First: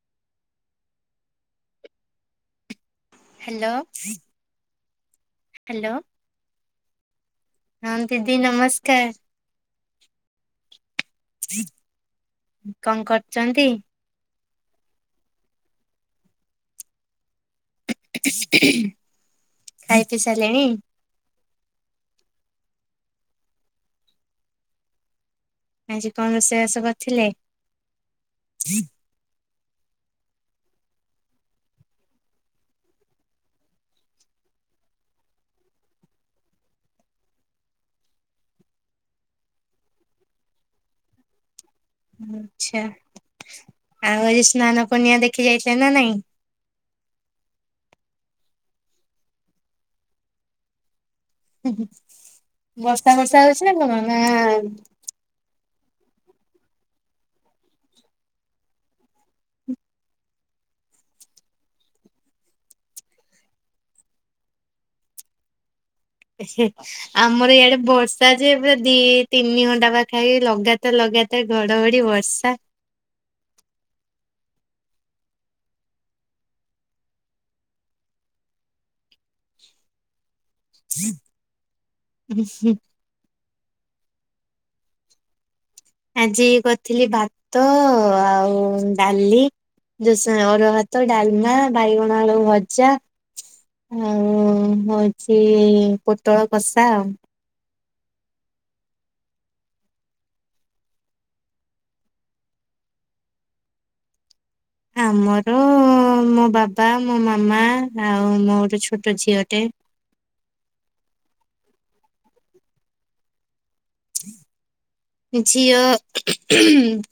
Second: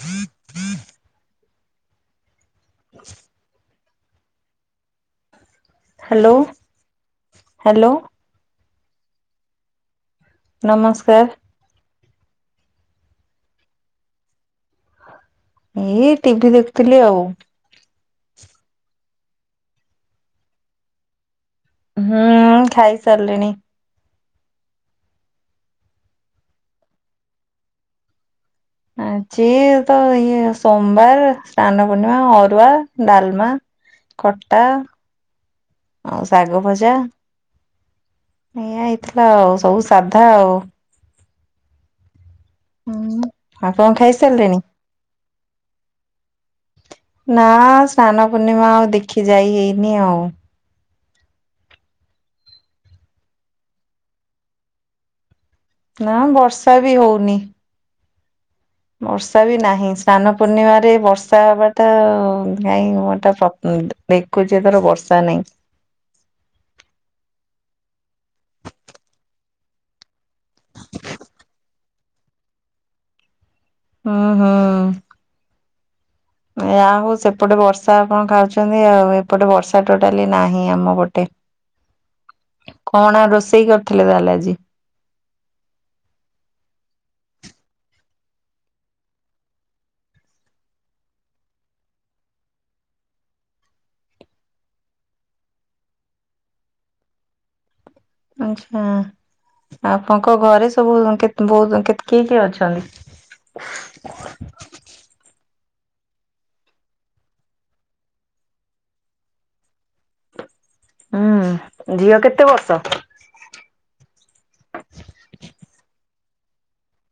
ହୁ ହୁ hello hello hello hello ହଁ ଦିଦି ନମସ୍କାର ନମସ୍କାର କଣ କରୁଛନ୍ତି ଏଇ ଟିଭି ଦେଖୁଥିଲି ଆଉ ଖାଇ ପିଇ ସାଇଲେଣି ହୁଁ ଖାଇ ସାରିଲିଣି ଆଜି କଣ ରୋଷେଇବାସ କରିଥିଲେ ଆଜି ତ ଇଏ ସୋମବାର ସ୍ନାନ ପୂର୍ଣ୍ଣିମା ଅରୁଆ ଡାଲମା ଖଟା ଆଉ ଶାଗ ଭଜା ଏଇଆ ହେଇଥିଲା ଆଉ ସବୁ ସାଧା ଆଉ ଆଚ୍ଛା ହୁଁ ଆପଣ ଆଉ ଆଜି ଖାଇସାରିଲେଣି? ସ୍ନାନ ପୂର୍ଣ୍ଣିମା ଦେଖି ଯାଇଥିଲେ ନା ନାଇଁ ନା ସ୍ନାନ ପୂର୍ଣ୍ଣିମା ଆଉ ଦେଖି ଯାଇ ହେଇନି ଆଉ ବର୍ଷା ବର୍ଷା ହେଉଛି ନା କଣ ନା ନା ବର୍ଷା ବି ହେଉନି ବର୍ଷା ବି ନାହିଁ ସ୍ନାନ ପୂର୍ଣ୍ଣିମାରେ ବର୍ଷା ହବାଟା କାଇଁ ଦେଖୁଛି ଏଥର ବର୍ଷା ନାହିଁ ଆମର ଇଆଡ଼େ ବର୍ଷା ଯେ ଦି ତିନି ଘଣ୍ଟା ପାଖାପାଖି ଲଗାତର ଲଗାତାର ଘଡ଼ଘଡ଼ି ବର୍ଷା ହଁ ହଁ ଯାହା ହଉ ସେପଟେ ବର୍ଷା ଆପଣ ଖାଉଛନ୍ତି ଆଉ ଏପଟେ ବର୍ଷା ଟୋଟାଲି ନାହିଁ ଆମ ପଟେ କଣ ରୋଷେଇ କରିଥିଲେ ତାହେଲେ ଆଜି ଆଜି କରିଥିଲି ଭାତ ଆଉ ଡାଲି ଯୋଉ ସେ ଅରୁଆ ଭାତ ଡାଲମା ବାଇଗଣ ଆଳୁ ଭଜା ହୁ ହେଉଛି ପୋଟଳ କଷା ଆଉ ଆଚ୍ଛା ଆପଣଙ୍କ ଘରେ ସବୁ କେତେ ବହୁତ କେତେ କିଏ କିଏ ଅଛନ୍ତି ଆମର ମୋ ବାବା ମୋ ମାମା ଆଉ ମୋ ଗୋଟେ ଛୋଟ ଝିଅଟେ ହୁଁ ଝିଅ କେତେ ବର୍ଷ ଝିଅ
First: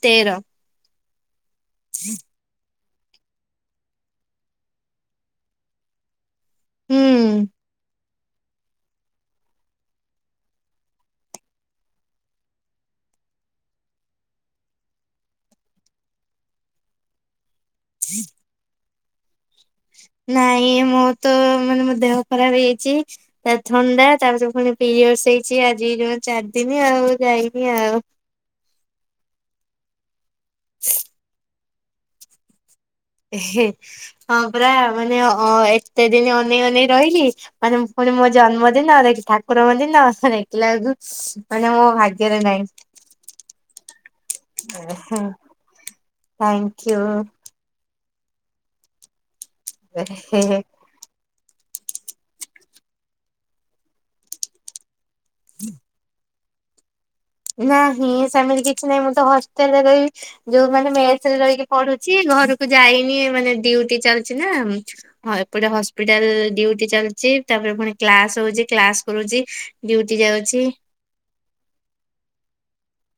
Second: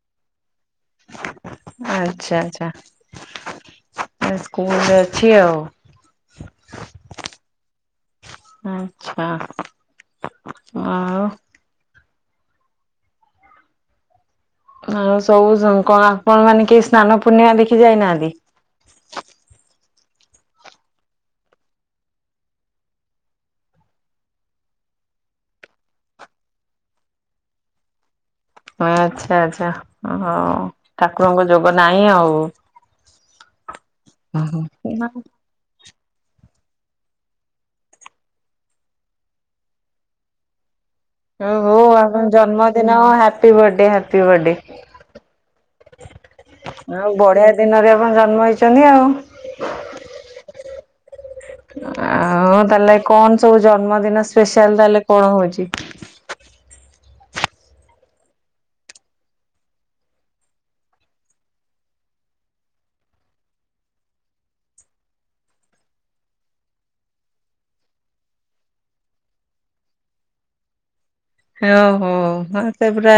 ତେର ଆଚ୍ଛା ଆଚ୍ଛା ସେ ସ୍କୁଲରେ ଅଛି ଆଉ ହୁଁ ଆଚ୍ଛା ଆଉ ଆଉ ସବୁ କଣ ଆପଣ ମାନେ କେହି ସ୍ନାନ ପୂର୍ଣ୍ଣିମା ଦେଖି ଯାଇନାହାନ୍ତି ନାଇଁ ମୋ ତ ମାନେ ମୋ ଦେହ ଖରାପ ହେଇଛି। ତା ଥଣ୍ଡା ତାପ ପୁଣି ପିରିୟଡସ ହେଇଛି ଆଜି ଜଣ ଚାରିଦିନ ଆଉ ଯାଇନି ଆଉ। ହଁ ଆଚ୍ଛା ଆଚ୍ଛା ହଁ ଠାକୁରଙ୍କ ଯୋଗ ନାହିଁ ଆଉ। ହଁ ପରା ନା ମାନେ ଅ ଏତେ ଦିନ ଅନେଇକି ଅନେଇ ରହିଲି। ମାନେ ମୁଁ ପୁଣି ମୋ ଜନ୍ମଦିନରେ ଠାକୁରଙ୍କ ଦିନ ସ ଦେଖିଲା ବେଳକୁ ମାନେ ଓହୋ ମୋ ଆପଣ ଭାଗ୍ୟରେ ଜନ୍ମଦିନ ହାପି ବର୍ଥଡେ ହାପି ବର୍ଥଡେ। ନାହିଁ। Thank you. ଆଉ ବଢିଆ ଦିନରେ ଆପଣ ଜନ୍ମ ହେଇଛନ୍ତି ଆଉ। ହେଁ ହେଁ। ଆଉ ତାହେଲେ କଣ ସବୁ ଜନ୍ମଦିନ ସ୍ପେଶାଲ ତାହେଲେ କଣ ହଉଛି? ନାହିଁ ସେମିତି କିଛି ନାହିଁ ମୁଁ ତ ହଷ୍ଟେଲରେ ରହିବି। ଯୋଉ ମାନେ ମେସରେ ରହିକି ପଢୁଛି ଘରକୁ ଯାଇନି ମାନେ ଡ୍ୟୁଟି ଚାଲଛି ନା। ହଁ ଏପଟେ ହସ୍ପିଟାଲ ଡ୍ୟୁଟି ଚାଲଛି ତାପରେ ପୁଣି କ୍ଲାସ ହଉଛି କ୍ଲାସ କରୁଛି। ଡ୍ୟୁଟି ଯାଉଛି। ହଁ ହୋ ମତେ ପୁରା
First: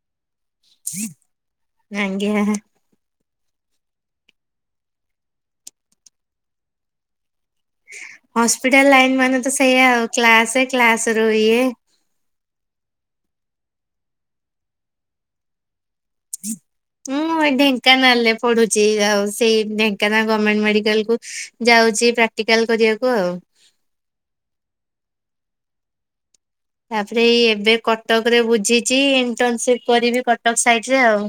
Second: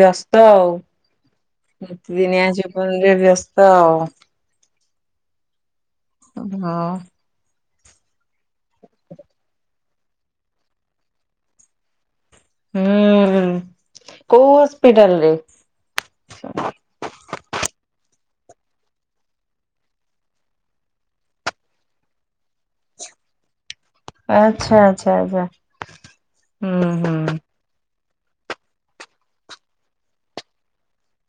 ବ୍ୟସ୍ତ ଆଉତି ଆଜ୍ଞା। ଦିନିଆ ଯ [unintelligible] ବ୍ୟସ୍ତ ଆଉ। ହଁ। ହସ୍ପିଟାଲ ଲାଇନ ମାନେ ତ ସେଇଆ ଆଉ କ୍ଲାସ କ୍ଲାସ ରୁ ଇଏ। ହୁଁ ହୁଁ କୋଉ ହସ୍ପିଟାଲ ରେ? ହଁ। ହଁ ଢେଙ୍କାନାଳରେ ପଡୁଛି ଆଉ ସେଇ ଢେଙ୍କାନାଳ ଗମେଣ୍ଟ ମେଡିକାଲ କୁ ଯାଉଛି। ପ୍ରା ଟିକାଲ ଯିବାକୁ ଆଉ। ଆଚ୍ଛା ଆଚ୍ଛା ଆଚ୍ଛା। ହୁଁ ତାପରେ ହୁଁ ଏଇ ଏବେ କଟକରେ ବୁଝିଛି ଇଣ୍ଟର୍ନସିପ କରିବି କଟକ ସାଇଡରେ ଆଉ।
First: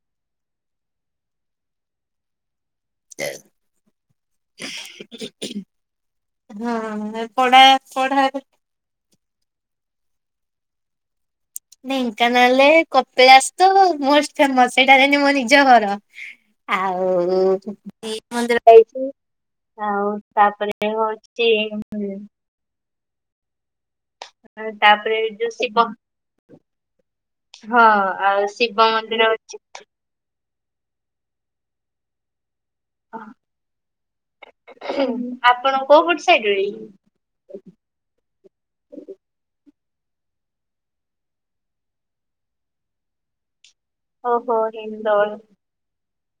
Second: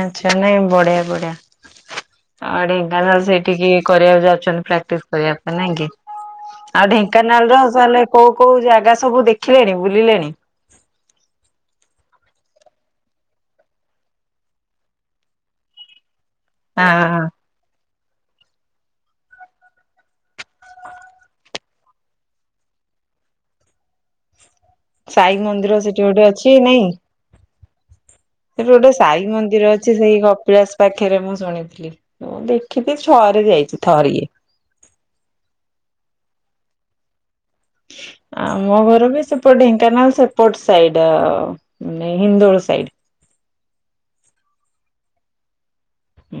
ଆଚ୍ଛା ନାଇ ବଢିଆ ବଢିଆ। ହଁ ଢେଙ୍କାନାଳ ସେଇଠିକି କରିବାକୁ ଯାଉଛନ୍ତି ପ୍ରାକ୍ଟିସ କରିବା ପାଇଁ ନାଇଁ କି? ଆଉ ହଁ ଢେଙ୍କାନାଳ ପଢା ର [unintelligible] ମାନେ ପଢା କୋଉ କୋଉ ଜାଗା ସବୁ ଦେଖିଲେଣି ବୁଲିଲେଣି। ନାଇଁ ଢେଙ୍କାନାଳଲେ କପିଳାସ ତ ମୋଷ୍ଟ ଫେମସ ସେଇଟା ହେଲାନି ମୋ ନିଜ ଘର। ଆଉ ହଁ ଏ ମନ୍ଦିର ଖାଇଛି ଆଉ ତାପରେ ହଉଛି। ତାପରେ ସାଇ ଯୋଉ ମନ୍ଦିର ଶିବ ସେଠି ଗୋଟେ ଅଛି ନାଇଁ। ହଁ ଆ ସେଠୁ ଗୋଟେ ସାଇ ମନ୍ଦିର ଅଛି ସେଇ ଗ କପିଳାସ ପାଖରେ ମୁଁ ଶୁଣିଥିଲି ମୁଁ ଦେଖିଛିି ଥରେ ଯାଇଛି ଥରିଏ। ହୁ ଆପଣ କୋଉ ପଟ ସାଇଡରେ? ଆ ମୋ ଘର ବି ସେପଟ ଢେଙ୍କାନାଳ ସେପଟ ସାଇଡ ଆ ନେ ହିନ୍ଦୋଳ ସାଇଡ। ଓହୋ ହିନ୍ଦଳ। ହୁଁ।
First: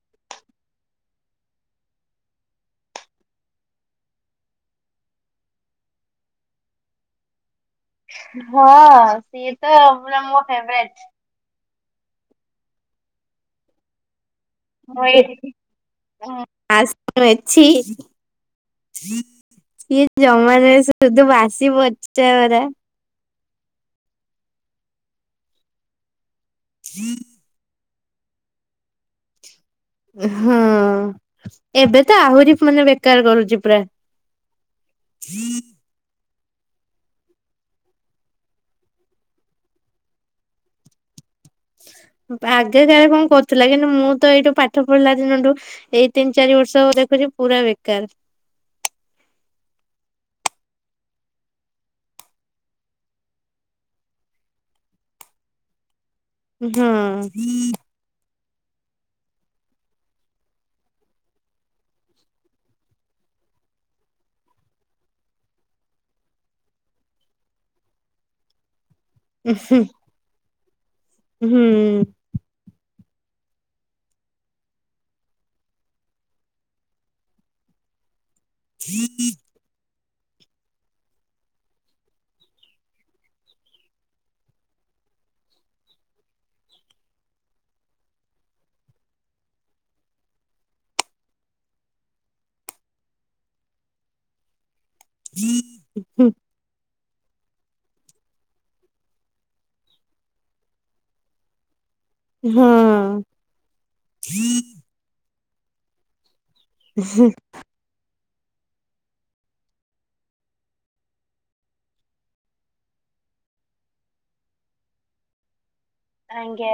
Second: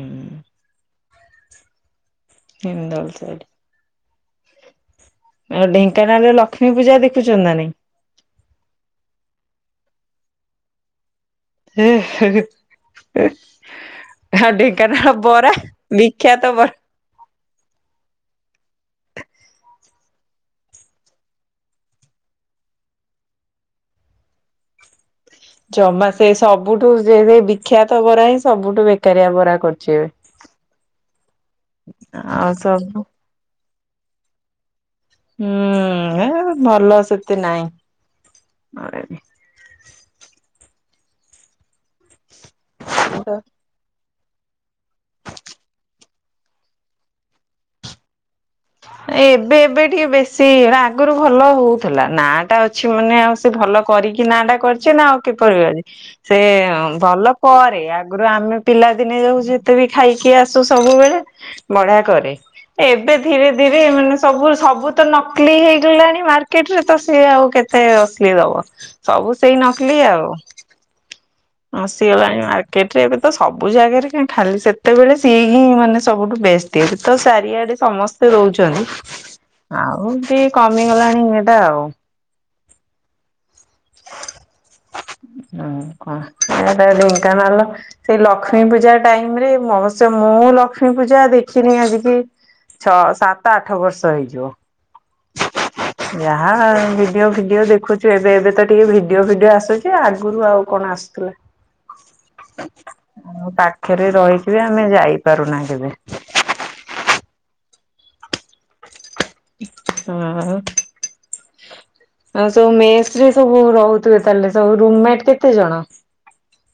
ହିନ୍ଦଳ ସାଇଡ଼। ଆଉ ଢେଙ୍କାନାଳରେ ଲକ୍ଷ୍ମୀ ପୂଜା ଦେଖୁଛନ୍ତି ନା ନାଇଁ? ହଁ ସିଏ ତ ପୁରା ମୋ ଫେବରାଇଟ। [unintelligible] ଆଉ ଢ଼େ ଙ୍କାନାଳ ବରା ବିଖ୍ୟାତ ବର ମେଛିି। ସିଏ ଜମାରେ ସୁଧୁ ବାସି ପଚରା। ଜମା ସେ ସବୁଠୁ ସେ ବିଖ୍ୟାତ ବରା ହିଁ ସବୁଠୁ ବେକାରିଆ ବରା କରୁଛି। ହଁ ଏବେ ତ ଆଉ ଆହୁରି ମାନେ ସବୁ ବେକାର କରୁଛି ପ୍ରାୟ। ହୁଁ ହେ ଭଲ ସେତେ ନାଇଁ। ଆଗେ ତାର କଣ କରୁଥିଲା କିନ୍ତୁ ମୁଁ ତ ଏଇଠୁ ପା ପାଠ ପଢିଲା ଦିନଠୁ ଏଇ ତିନି ଚାରି ବର୍ଷ ଦେଖୁଛ ପୁରା ବେକାର ଏବେ ଏବେ ଟିକେ ବେଶୀ ଆଗରୁ ଭଲ ହଉଥିଲା ନା ଟା ଅଛି ମାନେ ଆଉ ସେ ଭଲ କରିକି ନା ଟା କରିଛି ନା ଆଉ କିପରି ସେ ହଁ ଭଲ ପରେ ଆଗରୁ ଆମେ ପିଲା ଦିନେ ଯାଉ ଯେତେ ବି ଖାଇକି ଆସୁ ସବୁବେଳେ ବଢିଆ କରେ ଏବେ ଧୀରେ ଧୀରେ ମାନେ ସବୁ ସବୁ ତ ନକଲି ହେଇଗଲାଣି ମାର୍କେଟରେ ତ ସିଏ ଆଉ କେତେ ଏତେ ଅସଲି ଦବ ସବୁ ସେଇ ନକଲି ଆଉ ହୁଁ ହୁଁ। ଆସିଗଲାଣି ମାକ୍ଟେ ଏବେ ତ ସବୁ ଜାଗାରେ କାହିଁ ଖାଲି ସେତେବେଳେ ସିଏ ହିଁ ମାନେ ସବୁଠୁ ବେଷ୍ଟ ଏଵେ ତ ସାରିଆଡେ ସମସ୍ତେ ରହୁଛି ଆଉ ଟିକେ କମିଗଲାଣି ଏଇଟା ଆଉ ଆଉ କଣ ଏଇଟା ଡେଙ୍କାନାଳ ସେଇ ଲକ୍ଷ୍ମୀ ପୂଜା ଟାଇମ ରେ ମହାତ୍ସବ ମୁଁ ଲକ୍ଷ୍ମୀ ପୂଜା ଦେଖିନି ଆଜି କି ଛଅ ସାତ ଆଠ ବର୍ଷ ହେଇଯିବ ହୁଁ ଯାହା ଭିଡିଓ ଭିଡିଓ ଦେଖୁଛୁ ଏବେ ଏବେ ତ ଟିକେ ଭିଡିଓ ଭିଡିଓ ଆସୁଛି ଆଗରୁ ଆଉ କଣ ଆସୁଥିଲା ହଁ। ଆଉ ପାଖରେ ରହିକି ଵି ଆମେ ଯାଇପାରୁନା କେବେ ହୁଁ ହଁ ଆଉ ସବୁ ମେସରେ ସବୁ ରହୁଥିବ ତାହେଲେ ସବୁ ରୁମମେଟ କେତେ ଜଣ ଆଜ୍ଞା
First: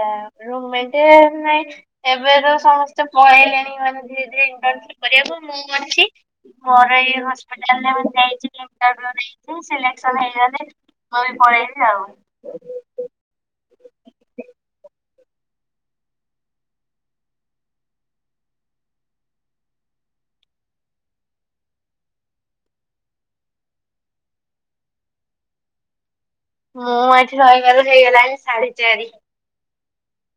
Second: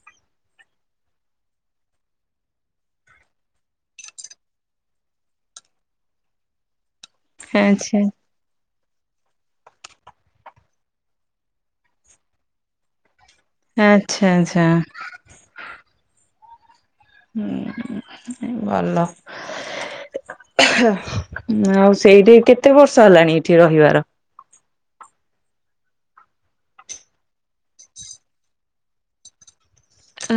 ରୁମ ମେଟ ନାଇଁ ଏବେ ତ ସମସ୍ତେ ପଳେଇଲେଣି ମାନ ଧୀରେ ଧୀରେ ଇଣ୍ଟସି କରିବାକୁ ମୁଁ ଅଛି ମୋର ଏଇ ହସ୍ପିଟାଲରେ ଆଚ୍ଛା ମୁଁ ଯାଇଥିଲ ନେଇ ସିଲେସ ହେଇଗ ମୁଁ ବି ପଳେଇଲିି ଆଉ [inaudible] ଆଚ୍ଛା ଆଚ୍ଛା ହୁଁ ଭଲ ଆଉ ସେଇଠି କେତେ ବର୍ଷ ହେଲାଣି ଏଇଠି ରହିବାର ମୁଁ ଏଠି ରହିବାର ହେଇଗଲାଣି ସାଢେ ଚାରି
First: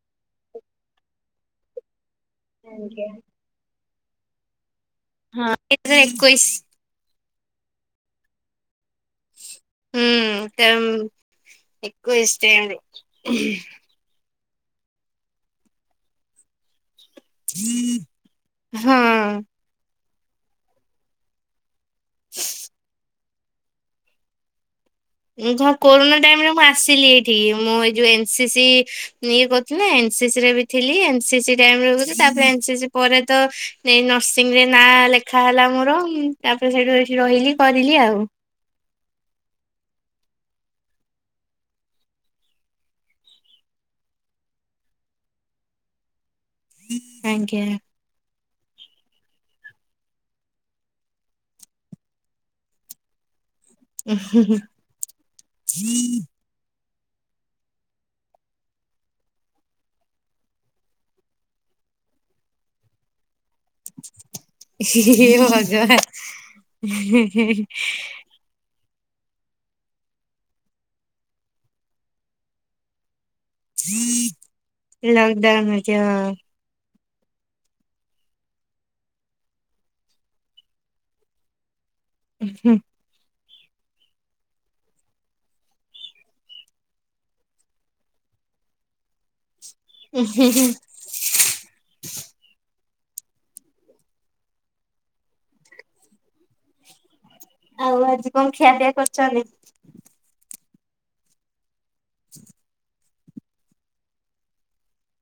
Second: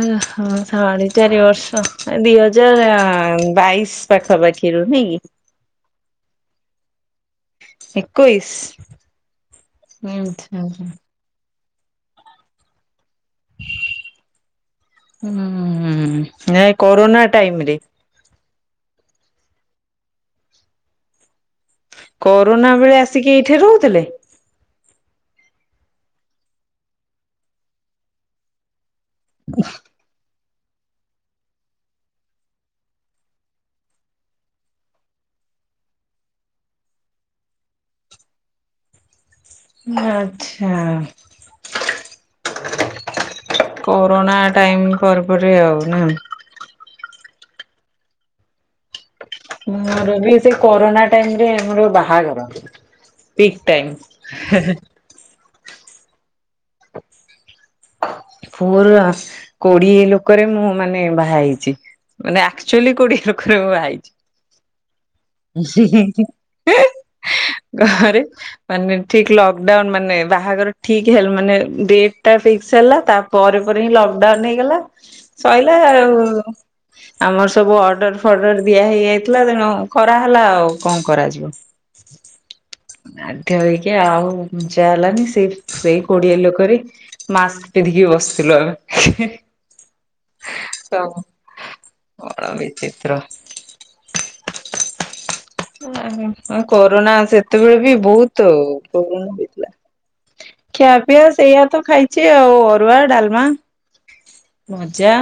ଓ ହୋ ସାଢ଼େ ଚାରି ବର୍ଷ ଦି ହଜାର ଆଜ୍ଞା। ବାଇଶି ପାଖାପାଖିରୁ ନାଇଁ କି ହଁ ଏକ [inaudible] ହଜାର ଏକୋଇଶି ଏକୋଇଶି ହୁଁ ତା ଏକୋଇଶି ରେ ହୁଁ ନାଇଁ କରୋନା ଟାଇମ ରେ ହଁ କରୋନା ବେଳେ ଆସିକି ଏଇଠି ରହୁଥିଲେ ମୁଁ ଯା କୋରୋନା ଟାଇମରେ ମୁଁ ଆସିଲି ଏଇଠିକି ମୁଁ ଏଇ ଯୋଉ ଏନସି ସି ଇଏ କରୁଥିଲେ ଏନ୍ସି ସି ରେ ବି ଥିଲି ଏନ୍ସୀ ସି ଟାଇମ ତାପ ଏନ୍ସୀ ସି ପରେ ତ ନର୍ସିଂ ରେ ନାଁ ଲ ଦେଖା ହେଲା ମୋର ତାପରେ ସେଇଠୁ ଏଠି ରହିଲି କରିଲି ଆଉ। ଆଛା କୋରୋନା ଟାଇମ ପରେ ପରେ ଆଉ ନା। ଆଜ୍ଞା ମୋରବି ସେ କରୋନା ଟାଇମରେ ଆମର ବାହାଘର। ପିକ୍ ଟାଇମ୍ ହେ ହେ। ହୁଁ ପୁଅର କୋଡିଏ ଲୋକରେ ମୁଁ ମାନେ ବାହା ହେଇଛି। ମାନେ ଆଚୁଆଲି କୋଡିଏ ଲୋକରେ ମୁଁ ବାହା ହେଇଚି। ହି ହିହି ଭଗବାନ ହେଁ। ଘରେ ମାନେ ଠିକ ଲକଡାଉନ ମାନେ ବାହାଘର ଠିକ ହେଲା ମାନେ ଡେଟ ଟା ଫିକ୍ସ ହେଲା ତା ପରେ ପରେ ହିଁ ଲକଡାଉନ ହେଇଗଲା ଭଗବାନ ଲକଡାଉନ ସଇଲା ଅଛି ଆଉ। ହଁ। ଆମର ସବୁ ଅର୍ଡର ଫର୍ଡର ଦିଆ ହେଇଯାଇଥିଲା ତେଣୁ କରାହେଲା ଆଉ କଣ କରାଯିବ। ହୁଁ ବାଧ୍ୟ ହେଇକି ଆଉ ଘୁଞ୍ଚା ହେଲାନି ସେ ସେଇ କୋଡିଆ ଲୋକରେ ମାସ୍କ ପିନ୍ଧିକି ବସିଥିଲୁ ଆମେ ହେ ହେ। ହୁଁ ହୁଁ ହୁଁ ତ ବଡ ବିଚିତ୍ର। ନାହିଁ କରୋନା ସେତେବେଳେ ବି ଆଉ ଆଜି କଣ ବହୁତ ଖିଆ ପିଆ ପ୍ରୋବ୍ଲେମ କରିଛନ୍ତି? ହେଇଥିଲା। ଖିଆପିଆ ସେଇଆ ତ ଖାଇଛି ଆଉ ଅରୁଆ ଡାଲମା ଭଜା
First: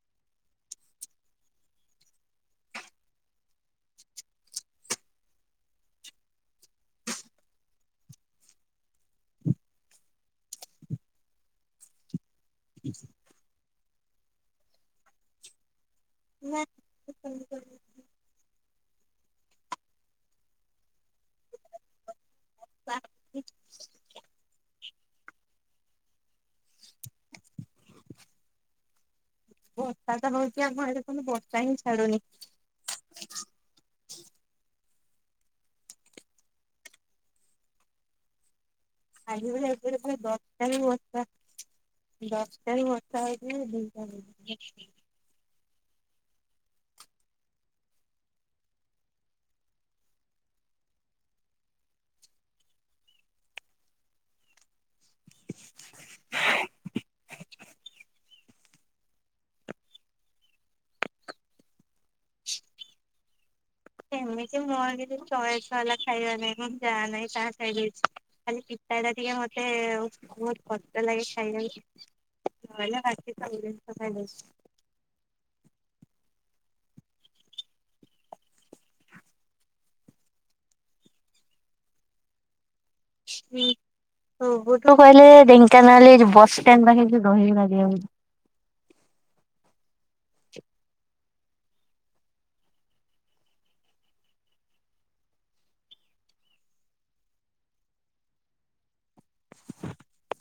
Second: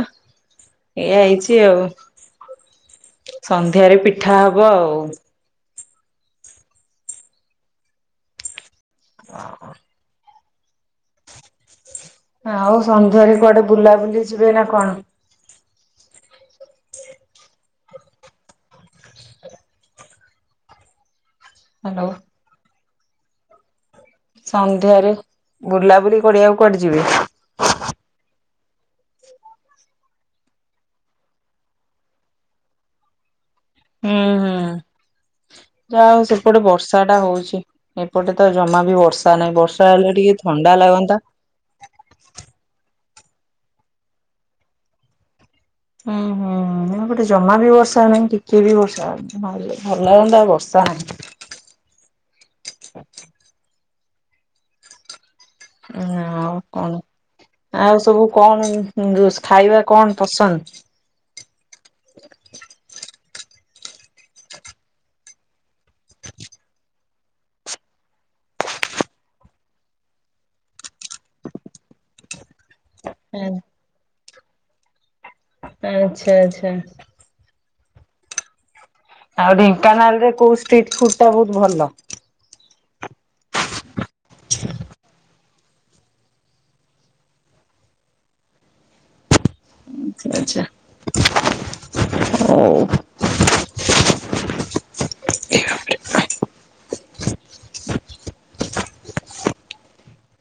ଏଇଆ ହେଇଛି ଆଉ। ସନ୍ଧ୍ୟାରେ ପିଠା ହବ ଆଉ। ଓ ହୋ। ଆଉ ସନ୍ଧ୍ୟାରେ କୁଆଡେ ବୁଲାବୁଲି ଯିବେ ନା କଣ? ନା ଯିବିନି କୁଆଡେ। ହାଲୋ [unintelligible] ସନ୍ଧ୍ୟାରେ ବୁଲାବୁଲି କଡିଆକୁ କୁଆଡେ ଯିବେ। ବର୍ଷା ତ ହଉଛି ଆମ ଆଡେ କନ୍ତୁ ବର୍ଷା ହିଁ ଛାଡୁନି। ହୁଁ ହୁଁ। ଯା ହଉ ସେପଟେ ବର୍ଷା ଟା ହଉଛି ଏପଟେ ତ ଜମା ବି ବର୍ଷ ର୍ଷା ଆଜି ନାହିଁ ବର୍ଷା ହେଲେ ଟିକେ ଥଣ୍ଡା ଲାଗନ୍ତା। ଦଶ ତାରିଖ ବର୍ଷା ହେଉଛି ଯେ ଦିଇ ତାରିଖ ହୁଁ ହୁଁ ଗୋଟେ ଜମା ବି ବର୍ଷା ହଉନହିଁ ଟିକେ ବି ବର୍ଷା ହଉନି। ଭଲ ଲାଗନ୍ତା ବଷା ହେନେ। ମୁଁ କହିନି ଆଉ କଣ ଆଉ ସବୁ କଣ ଖାଇବା କଣ ପସନ୍ଦ। ସେମିତି ମୋ ଆଉ କିଛି ଚଏସ ବାଲା ଖାଇବା ନାଇଁ ମୁଁ ଯାହା ନାହିଁ ତାହା ଖାଇଦେବି। ଖାଲି ପିତା ଟା ଟିକେ ମତେ ବହୁତ କଷ୍ଟ ଲାଗେ ଖାଇବାକୁ। [unintelligible] ଆଚ୍ଛା ଆଚ୍ଛା। ଆଉ ଢେଙ୍କାନାଳ ରେ କୋଉ ଷ୍ଟ୍ରିଟ୍ ଫୁଡ ଟା ବହୁତ ଭଲ। ଟୁ ଗୋଠୁ କହିଲେ ଢେଙ୍କାନାଲେ ଯୋଉ ବସଷ୍ଟାଣ୍ଡ ପାଖରେ ଯୋଉ ଦହି ବରା ଦିଆହଉଛି। ଆଚ୍ଛା ହଉ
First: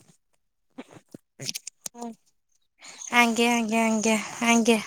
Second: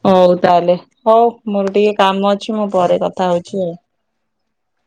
ହଉ ତାହେଲେ ହଉ ମୋର ଟିକେ କାମ ଅଛି ମୁଁ ପରେ କଥା ଆଜ୍ଞା ହଉଛି ଆଉ। ଆଜ୍ଞା ଆଜ୍ଞା ଆଜ୍ଞା